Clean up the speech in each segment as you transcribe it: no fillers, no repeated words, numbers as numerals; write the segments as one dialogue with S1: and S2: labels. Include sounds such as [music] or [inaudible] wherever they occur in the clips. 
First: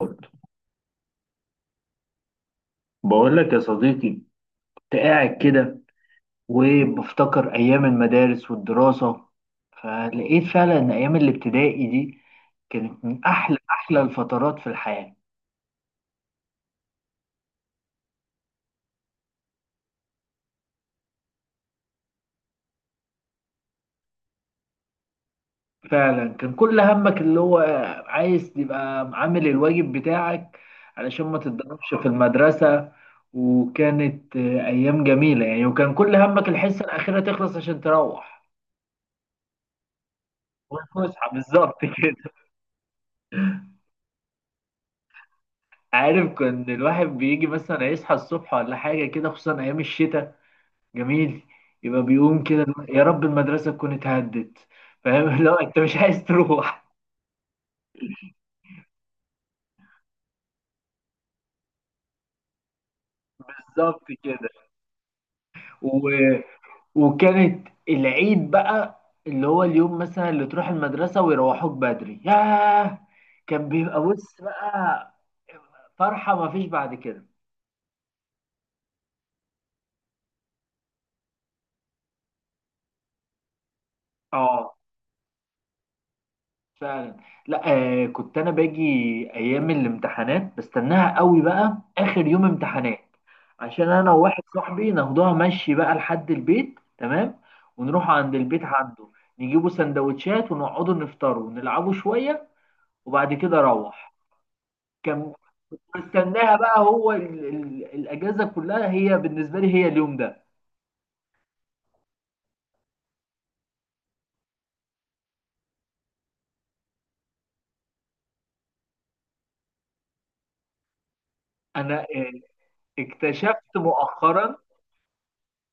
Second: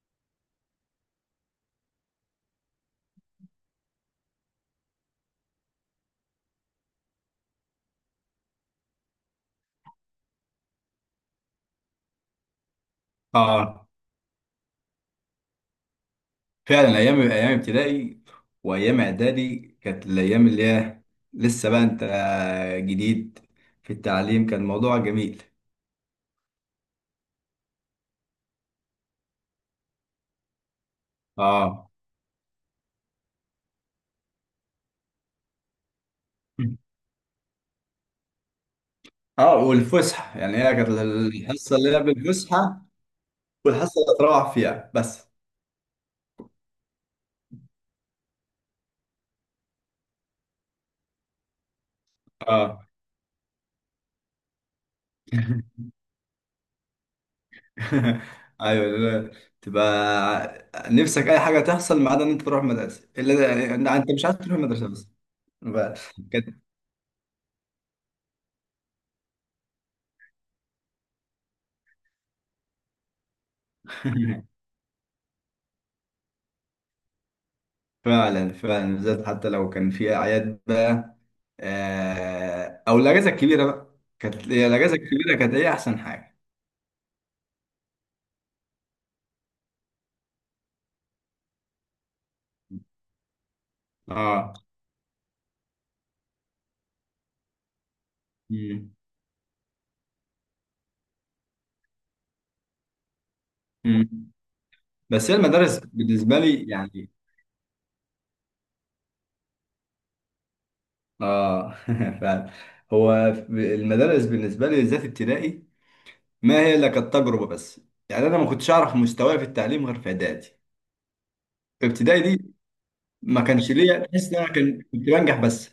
S1: برضه، بقول لك يا صديقي، كنت قاعد كده وبفتكر أيام المدارس والدراسة، فلقيت فعلا إن أيام الابتدائي دي كانت من أحلى
S2: اه.
S1: أحلى الفترات في الحياة.
S2: فعلا ايام ايام ابتدائي وايام اعدادي كانت الايام اللي هي لسه بقى انت جديد في التعليم كان موضوع جميل.
S1: فعلا كان كل همك اللي هو عايز تبقى عامل الواجب بتاعك علشان ما
S2: اه،
S1: تتضربش في المدرسة. وكانت أيام جميلة يعني، وكان كل همك الحصة الأخيرة تخلص عشان تروح.
S2: اه، والفسحه يعني هي كانت
S1: والفسحة
S2: الحصه
S1: بالظبط
S2: اللي قبل
S1: كده.
S2: الفسحه، والحصه اللي تروح فيها بس.
S1: عارف كان الواحد بيجي مثلا يصحى الصبح ولا حاجة كده، خصوصا أيام الشتاء، جميل، يبقى بيقوم كده اللي
S2: اه.
S1: هو يا رب المدرسة تكون اتهدت. فاهم؟ [laughs] لا أنت مش عايز تروح.
S2: [laughs] ايوه، لا، تبقى نفسك اي حاجه تحصل ما عدا ان انت تروح مدرسه، الا يعني
S1: بالظبط
S2: انت مش عايز
S1: كده.
S2: تروح مدرسه بس بقى.
S1: و...
S2: كده.
S1: وكانت العيد بقى اللي هو اليوم، مثلا، اللي تروح المدرسة ويروحوك بدري. ياه، كان بيبقى بص
S2: [laughs]
S1: بقى فرحة مفيش بعد كده.
S2: فعلا فعلا بالذات حتى لو كان في اعياد بقى او الاجازه الكبيره بقى كانت هي
S1: اه،
S2: الاجازه الكبيره، كانت هي احسن حاجه.
S1: فعلا. لا، آه، كنت انا باجي ايام الامتحانات بستناها قوي بقى، اخر يوم امتحانات عشان انا وواحد
S2: اه.
S1: صاحبي ناخدوها مشي بقى لحد البيت، تمام، ونروح عند البيت
S2: مم.
S1: عنده نجيبوا سندوتشات ونقعدوا نفطروا ونلعبوا شوية، وبعد كده اروح.
S2: مم. بس
S1: كان
S2: هي المدارس بالنسبه
S1: بستناها
S2: لي
S1: بقى،
S2: يعني.
S1: هو ال ال الاجازة كلها هي بالنسبة لي هي اليوم ده.
S2: اه. [laughs] فعلا هو المدارس بالنسبه لي بالذات ابتدائي ما هي الا كانت تجربه بس. يعني انا ما كنتش اعرف مستواي في التعليم غير في اعدادي. في
S1: انا
S2: ابتدائي دي ما كانش
S1: اكتشفت
S2: ليا تحس ان انا
S1: مؤخرا،
S2: كنت بنجح بس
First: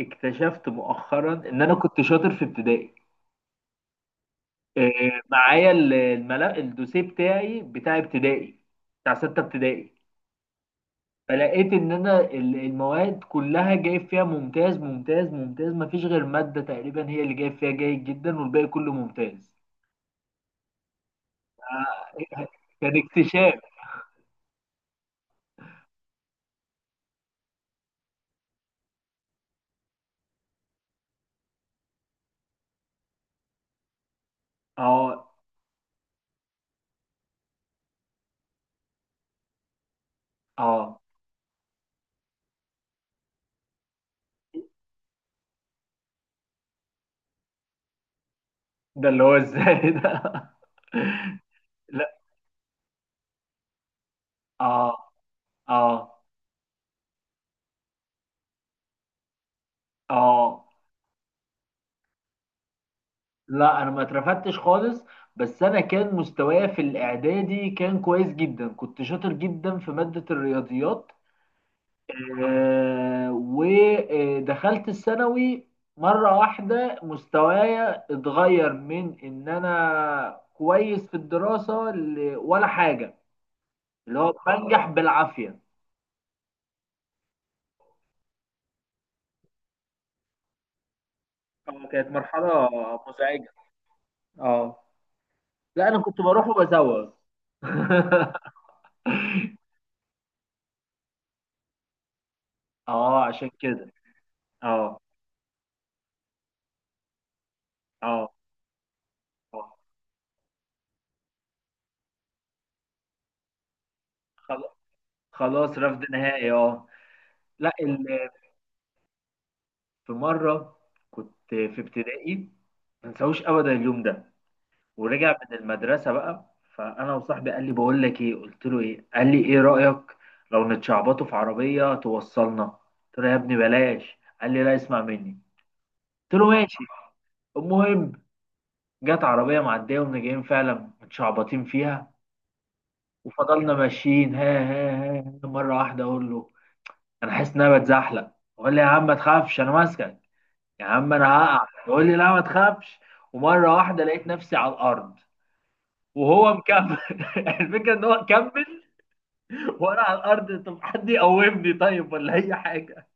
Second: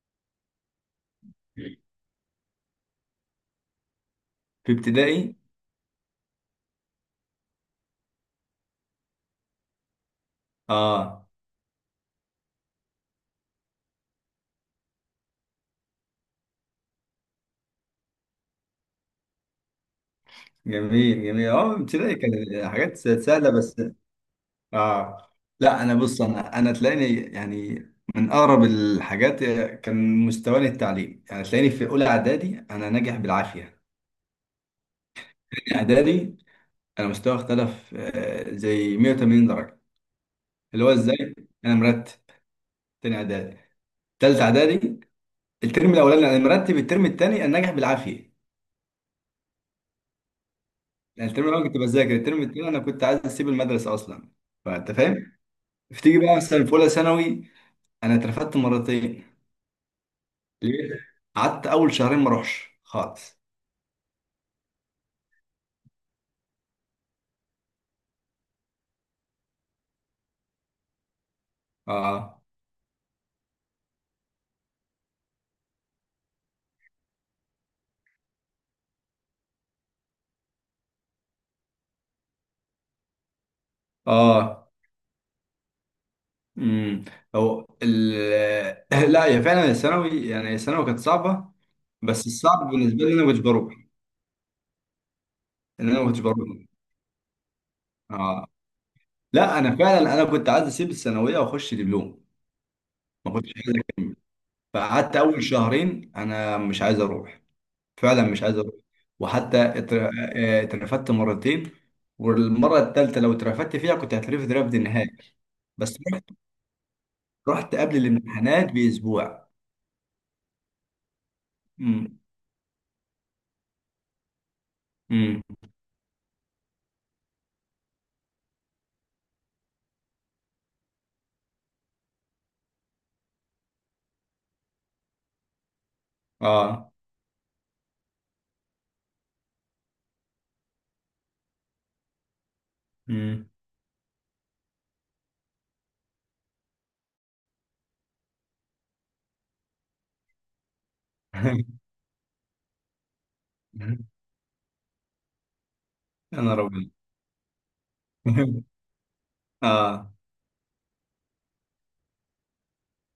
S1: ان انا كنت شاطر في ابتدائي.
S2: في ابتدائي.
S1: معايا الملف الدوسيه بتاعي بتاع ابتدائي، بتاع 6 ابتدائي.
S2: اه.
S1: فلقيت ان انا المواد كلها جايب فيها ممتاز ممتاز ممتاز، مفيش غير مادة تقريبا هي اللي جايب فيها جيد جدا، والباقي كله ممتاز.
S2: جميل جميل. اه. ابتدائي
S1: آه،
S2: كانت
S1: كان
S2: حاجات سهله
S1: اكتشاف.
S2: بس. اه. لا، انا بص انا تلاقيني يعني من اقرب الحاجات كان مستواني التعليم يعني تلاقيني في اولى اعدادي انا ناجح بالعافيه.
S1: اه،
S2: تاني اعدادي انا مستوى اختلف زي 180 درجه. اللي هو
S1: اه.
S2: ازاي انا مرتب تاني اعدادي، تالت اعدادي الترم الاولاني انا مرتب، الترم التاني انا ناجح بالعافيه.
S1: ده اللي هو ازاي ده؟ [laughs]
S2: يعني الترم الاول كنت بذاكر،
S1: لا.
S2: الترم التاني انا كنت عايز اسيب المدرسه اصلا. فانت
S1: اه،
S2: فاهم.
S1: اه،
S2: فتيجي بقى مثلا في اولى ثانوي انا اترفدت مرتين.
S1: اه.
S2: ليه؟ قعدت اول شهرين ما اروحش خالص.
S1: لا انا ما اترفدتش خالص، بس انا كان مستوايا في الاعدادي كان كويس جدا، كنت شاطر جدا في مادة الرياضيات.
S2: اه.
S1: ودخلت الثانوي، مرة واحدة مستوايا اتغير من ان انا كويس في الدراسة ولا حاجة، اللي هو
S2: اه.
S1: بنجح بالعافية.
S2: امم. هو ال [laughs] لا، هي فعلا الثانوي، يعني الثانوي كانت صعبه.
S1: اه، كانت
S2: بس
S1: مرحلة
S2: الصعب بالنسبه لي انا ما كنتش
S1: مزعجة.
S2: بروح،
S1: اه، لا،
S2: ان انا
S1: انا
S2: ما
S1: كنت
S2: كنتش بروح.
S1: بروح وبزوغ.
S2: اه. لا، انا
S1: [laughs]
S2: فعلا انا كنت عايز اسيب الثانويه واخش دبلوم.
S1: اه،
S2: ما
S1: عشان
S2: كنتش عايز
S1: كده.
S2: اكمل.
S1: اه،
S2: فقعدت اول شهرين انا مش عايز اروح، فعلا
S1: اه،
S2: مش عايز اروح. وحتى
S1: آه.
S2: اترفدت مرتين. والمره الثالثه لو اترفدت فيها كنت هترفد
S1: خل-
S2: رفد نهائي.
S1: خلاص،
S2: بس
S1: رفض
S2: رحت
S1: نهائي، اه. لا،
S2: رحت قبل الامتحانات باسبوع.
S1: في مره كنت في
S2: امم.
S1: ابتدائي، ما انساهوش ابدا اليوم ده. ورجع
S2: امم.
S1: من المدرسه بقى، فانا وصاحبي قال لي: بقول لك ايه. قلت له: ايه. قال لي: ايه رايك لو نتشعبطوا في عربيه توصلنا. قلت له: يا ابني بلاش. قال لي: لا، اسمع مني. قلت له: ماشي.
S2: اه.
S1: المهم، جت عربيه معديه ومن جايين فعلا متشعبطين فيها،
S2: امم.
S1: وفضلنا ماشيين، ها ها ها ها. مره واحده اقول له: انا حاسس ان انا بتزحلق. وقال لي: يا عم ما تخافش انا ماسكك. يا عم انا هقع.
S2: [laughs]
S1: يقول لي: لا ما تخافش. ومره واحده لقيت نفسي على الارض، وهو
S2: انا ربنا.
S1: مكمل. [laughs] الفكره ان هو
S2: [laughs]
S1: كمل وانا
S2: اه.
S1: على الارض. طب حد يقومني طيب ولا اي حاجه؟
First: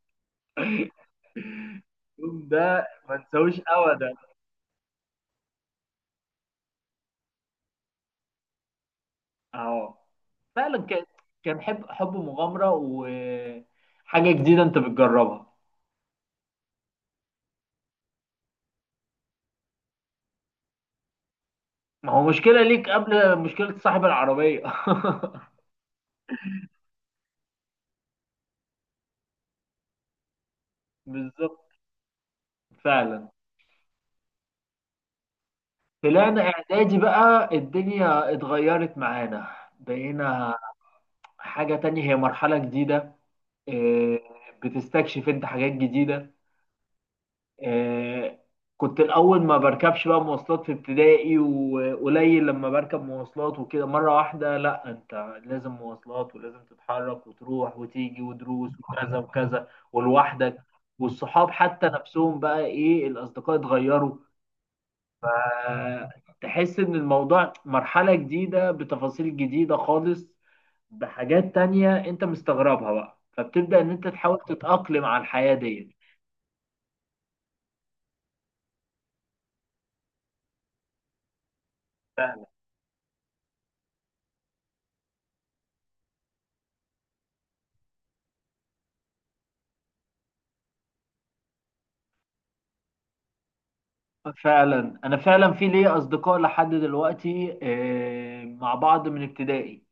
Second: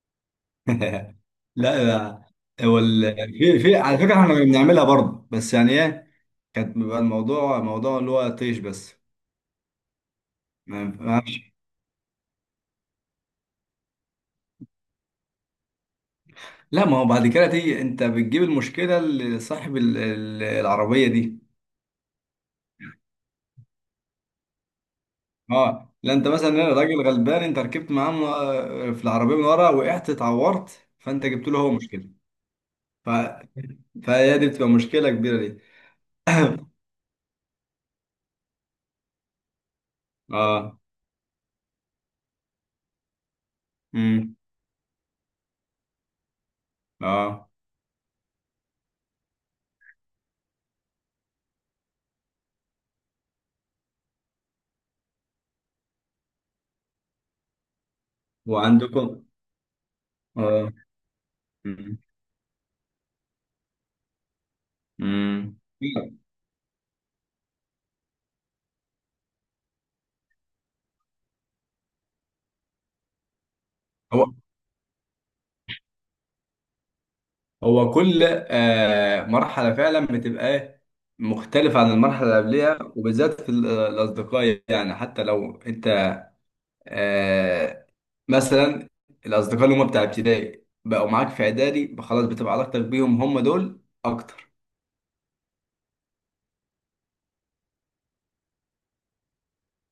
S2: [laughs] لا، لا،
S1: اليوم ده ما انساهوش
S2: في على
S1: ابدا.
S2: فكره احنا كنا بنعملها برضه. بس يعني ايه، كانت بيبقى الموضوع موضوع اللي هو طيش بس.
S1: اهو. فعلا كان،
S2: ما
S1: حب، مغامره وحاجه جديده انت بتجربها.
S2: لا، ما هو بعد كده تيجي انت بتجيب المشكله لصاحب العربيه دي.
S1: ما هو مشكله ليك قبل مشكله صاحب العربيه. [laughs]
S2: اه. لا، انت مثلا راجل غلبان انت ركبت معاه في العربيه من ورا، وقعت اتعورت، فانت جبت له
S1: بالظبط،
S2: هو مشكله. ف...
S1: فعلا.
S2: فهي دي بتبقى مشكله كبيره دي.
S1: طلعنا اعدادي بقى، الدنيا اتغيرت معانا، بقينا
S2: اه.
S1: حاجة تانية، هي مرحلة جديدة. آه،
S2: امم.
S1: بتستكشف انت حاجات جديدة.
S2: اه.
S1: آه، كنت الأول ما بركبش بقى مواصلات في ابتدائي، وقليل لما بركب مواصلات وكده، مرة واحدة لا انت لازم مواصلات، ولازم تتحرك وتروح وتيجي ودروس وكذا
S2: وعندكم.
S1: وكذا، ولوحدك.
S2: اه.
S1: والصحاب حتى
S2: امم.
S1: نفسهم بقى ايه، الأصدقاء اتغيروا.
S2: امم.
S1: فتحس ان الموضوع مرحلة جديدة بتفاصيل جديدة خالص، بحاجات تانية انت مستغربها بقى، فبتبدأ ان انت
S2: هو
S1: تحاول تتأقلم على الحياة ديت.
S2: هو كل مرحله فعلا بتبقى إيه؟ مختلفه عن المرحله اللي قبلها، وبالذات في الاصدقاء. يعني حتى لو انت آه مثلا الاصدقاء اللي هم بتاع ابتدائي بقوا معاك في اعدادي، بقى خلاص بتبقى علاقتك بيهم هم دول اكتر.
S1: فعلا. انا فعلا في ليا اصدقاء لحد دلوقتي، مع بعض من ابتدائي.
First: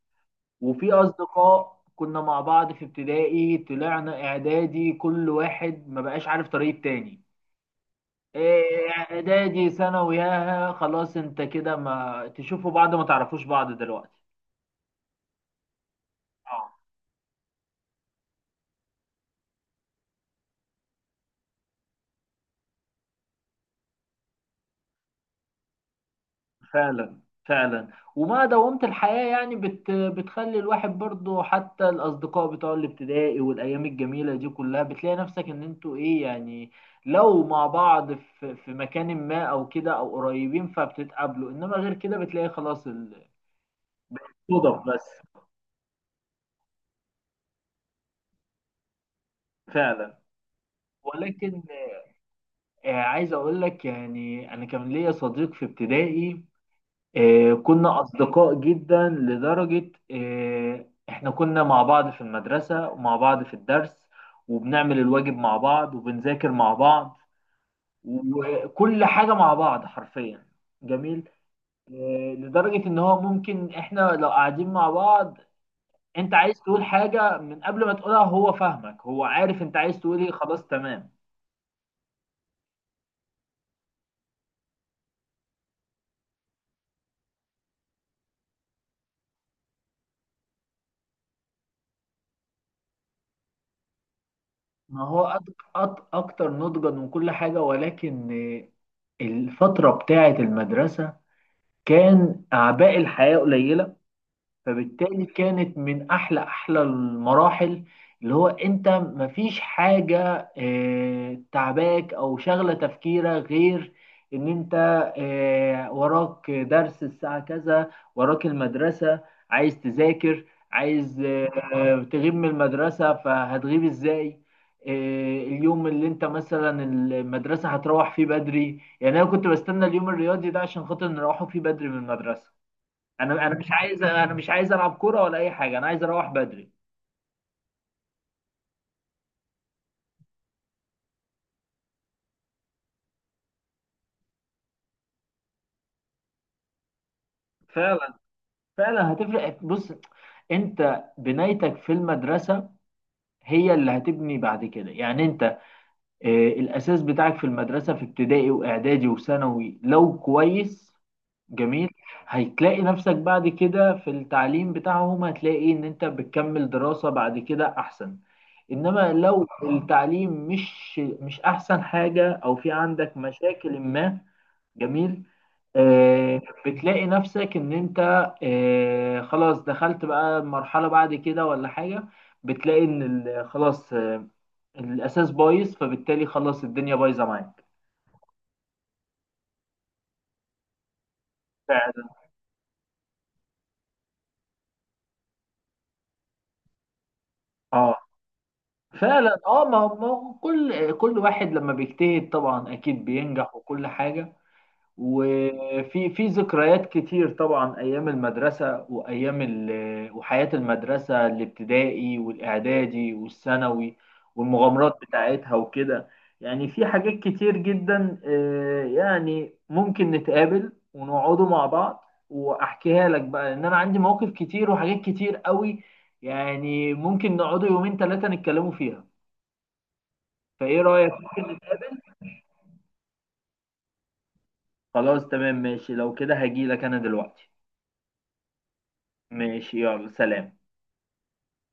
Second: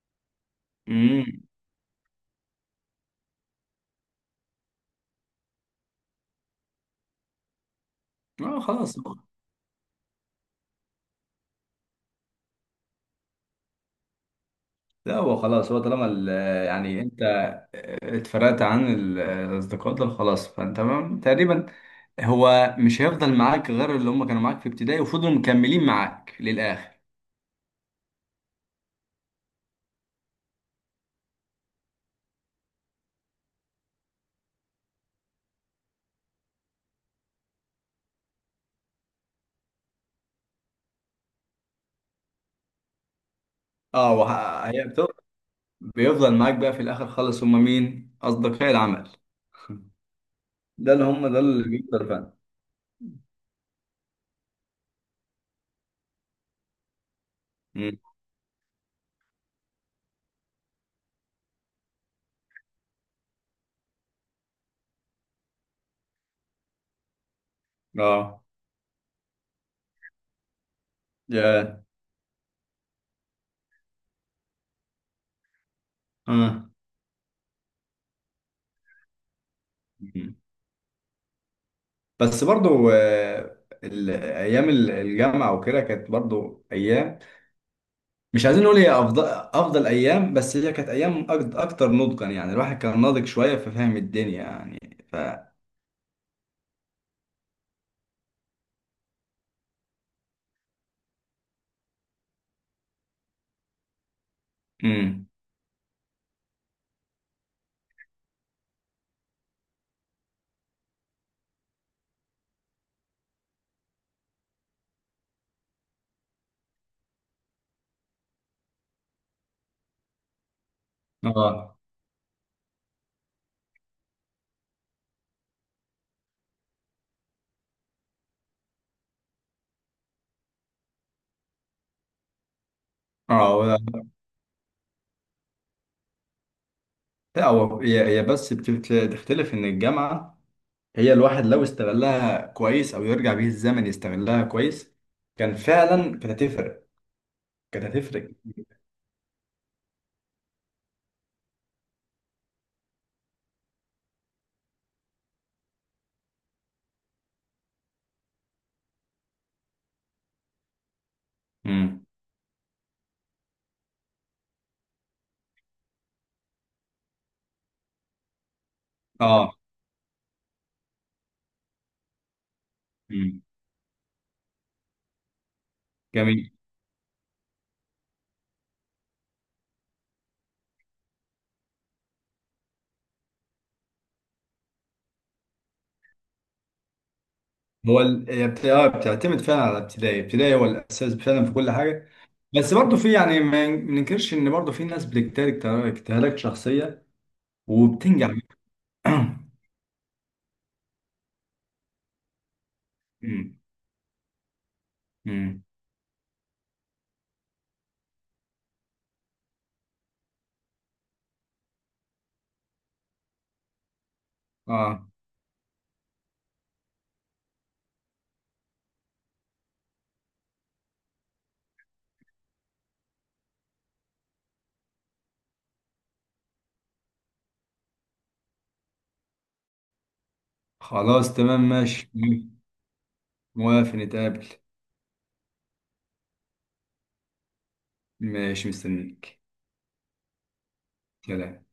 S1: وفي
S2: امم.
S1: اصدقاء كنا مع بعض في ابتدائي طلعنا اعدادي كل واحد ما بقاش عارف طريق تاني.
S2: اه. خلاص.
S1: اعدادي، ثانوي، ياها، خلاص انت كده ما تشوفوا بعض، ما تعرفوش بعض دلوقتي.
S2: لا، هو خلاص هو طالما يعني انت اتفرقت عن الاصدقاء دول خلاص. فانت تقريبا هو مش هيفضل معاك غير اللي هم كانوا معاك في ابتدائي وفضلوا مكملين معاك للاخر.
S1: فعلا، فعلا. وما دومت الحياة يعني، بتخلي الواحد برضو، حتى الأصدقاء بتوع الابتدائي والأيام الجميلة دي كلها بتلاقي نفسك إن أنتوا إيه يعني، لو مع بعض في مكان ما أو كده أو قريبين فبتتقابلوا، إنما غير كده بتلاقي خلاص،
S2: اه.
S1: الصدف
S2: هي
S1: بس.
S2: بيفضل معاك بقى في الاخر خالص. هم مين؟ اصدقاء العمل
S1: فعلا.
S2: ده اللي هم ده
S1: ولكن
S2: اللي بيفضل فعلا.
S1: عايز أقول لك يعني، أنا كان ليا صديق في ابتدائي.
S2: مم.
S1: كنا أصدقاء جدا لدرجة إحنا كنا مع بعض في المدرسة ومع بعض في الدرس، وبنعمل الواجب مع بعض وبنذاكر مع بعض،
S2: اه.
S1: وكل حاجة مع بعض حرفيا. جميل.
S2: يا
S1: لدرجة إن هو ممكن إحنا لو قاعدين مع بعض، أنت عايز
S2: اه.
S1: تقول حاجة من قبل ما تقولها هو فاهمك، هو عارف أنت عايز تقول إيه،
S2: مم.
S1: خلاص تمام.
S2: بس برضو ايام الجامعه وكده كانت برضو ايام. مش عايزين نقول هي افضل افضل ايام، بس هي كانت ايام اكتر نضجا. يعني الواحد كان ناضج شويه في فهم الدنيا يعني.
S1: ما
S2: ف
S1: هو أكتر نضجا من كل حاجة. ولكن الفترة بتاعة المدرسة كان اعباء الحياه قليله، فبالتالي
S2: امم.
S1: كانت من احلى احلى المراحل. اللي هو انت مفيش حاجة تعباك او شغلة تفكيرك، غير ان انت وراك درس الساعة كذا، وراك المدرسة، عايز تذاكر، عايز
S2: اه.
S1: تغيب من المدرسة فهتغيب ازاي. آه، اليوم اللي انت مثلا المدرسة هتروح فيه بدري، يعني انا كنت بستنى اليوم الرياضي ده عشان خاطر نروحه فيه بدري من المدرسة. انا
S2: اه.
S1: انا مش عايز، انا مش عايز العب كوره ولا اي حاجه، انا عايز اروح بدري.
S2: لا، هو هي بس بتختلف ان الجامعه هي، الواحد لو استغلها كويس او يرجع بيه الزمن يستغلها كويس، كان فعلا كانت هتفرق، كانت
S1: فعلا.
S2: هتفرق.
S1: فعلا هتفرق. بص، انت بنايتك في المدرسه هي اللي هتبني بعد كده، يعني انت الاساس بتاعك في المدرسه في ابتدائي واعدادي وثانوي لو كويس، جميل،
S2: امم.
S1: هتلاقي نفسك بعد كده في التعليم بتاعهم، هتلاقي ان انت بتكمل دراسه بعد كده احسن. انما لو
S2: اه.
S1: التعليم مش احسن حاجه، او في عندك
S2: امم.
S1: مشاكل ما، جميل،
S2: جميل.
S1: بتلاقي نفسك ان انت خلاص دخلت بقى مرحلة بعد كده ولا حاجة، بتلاقي ان خلاص، الاساس بايظ، فبالتالي خلاص الدنيا بايظة معاك.
S2: هو هي بتعتمد فعلا على ابتدائي. ابتدائي هو الاساس فعلا في كل حاجه.
S1: فعلا.
S2: بس برضه في، يعني ما ننكرش ان برضه في ناس بتجتهد اجتهادات شخصيه
S1: اه
S2: وبتنجح. [clears throat]
S1: فعلا. اه، ما هو كل واحد لما بيجتهد طبعا اكيد بينجح
S2: أمم،
S1: وكل حاجة.
S2: أمم.
S1: وفي ذكريات كتير طبعا، ايام المدرسه وايام وحياه المدرسه، الابتدائي والاعدادي والثانوي، والمغامرات
S2: اه.
S1: بتاعتها وكده. يعني في حاجات كتير جدا، يعني ممكن نتقابل ونقعدوا مع بعض، واحكيها لك بقى، لان انا عندي مواقف كتير وحاجات كتير قوي. يعني ممكن نقعدوا يومين ثلاثه نتكلموا فيها. فايه رايك،
S2: خلاص
S1: ممكن
S2: تمام
S1: نتقابل؟
S2: ماشي. موافق نتقابل.
S1: خلاص تمام ماشي. لو كده هجيلك انا دلوقتي.
S2: ماشي مستنيك.
S1: ماشي، يلا، سلام.
S2: سلام.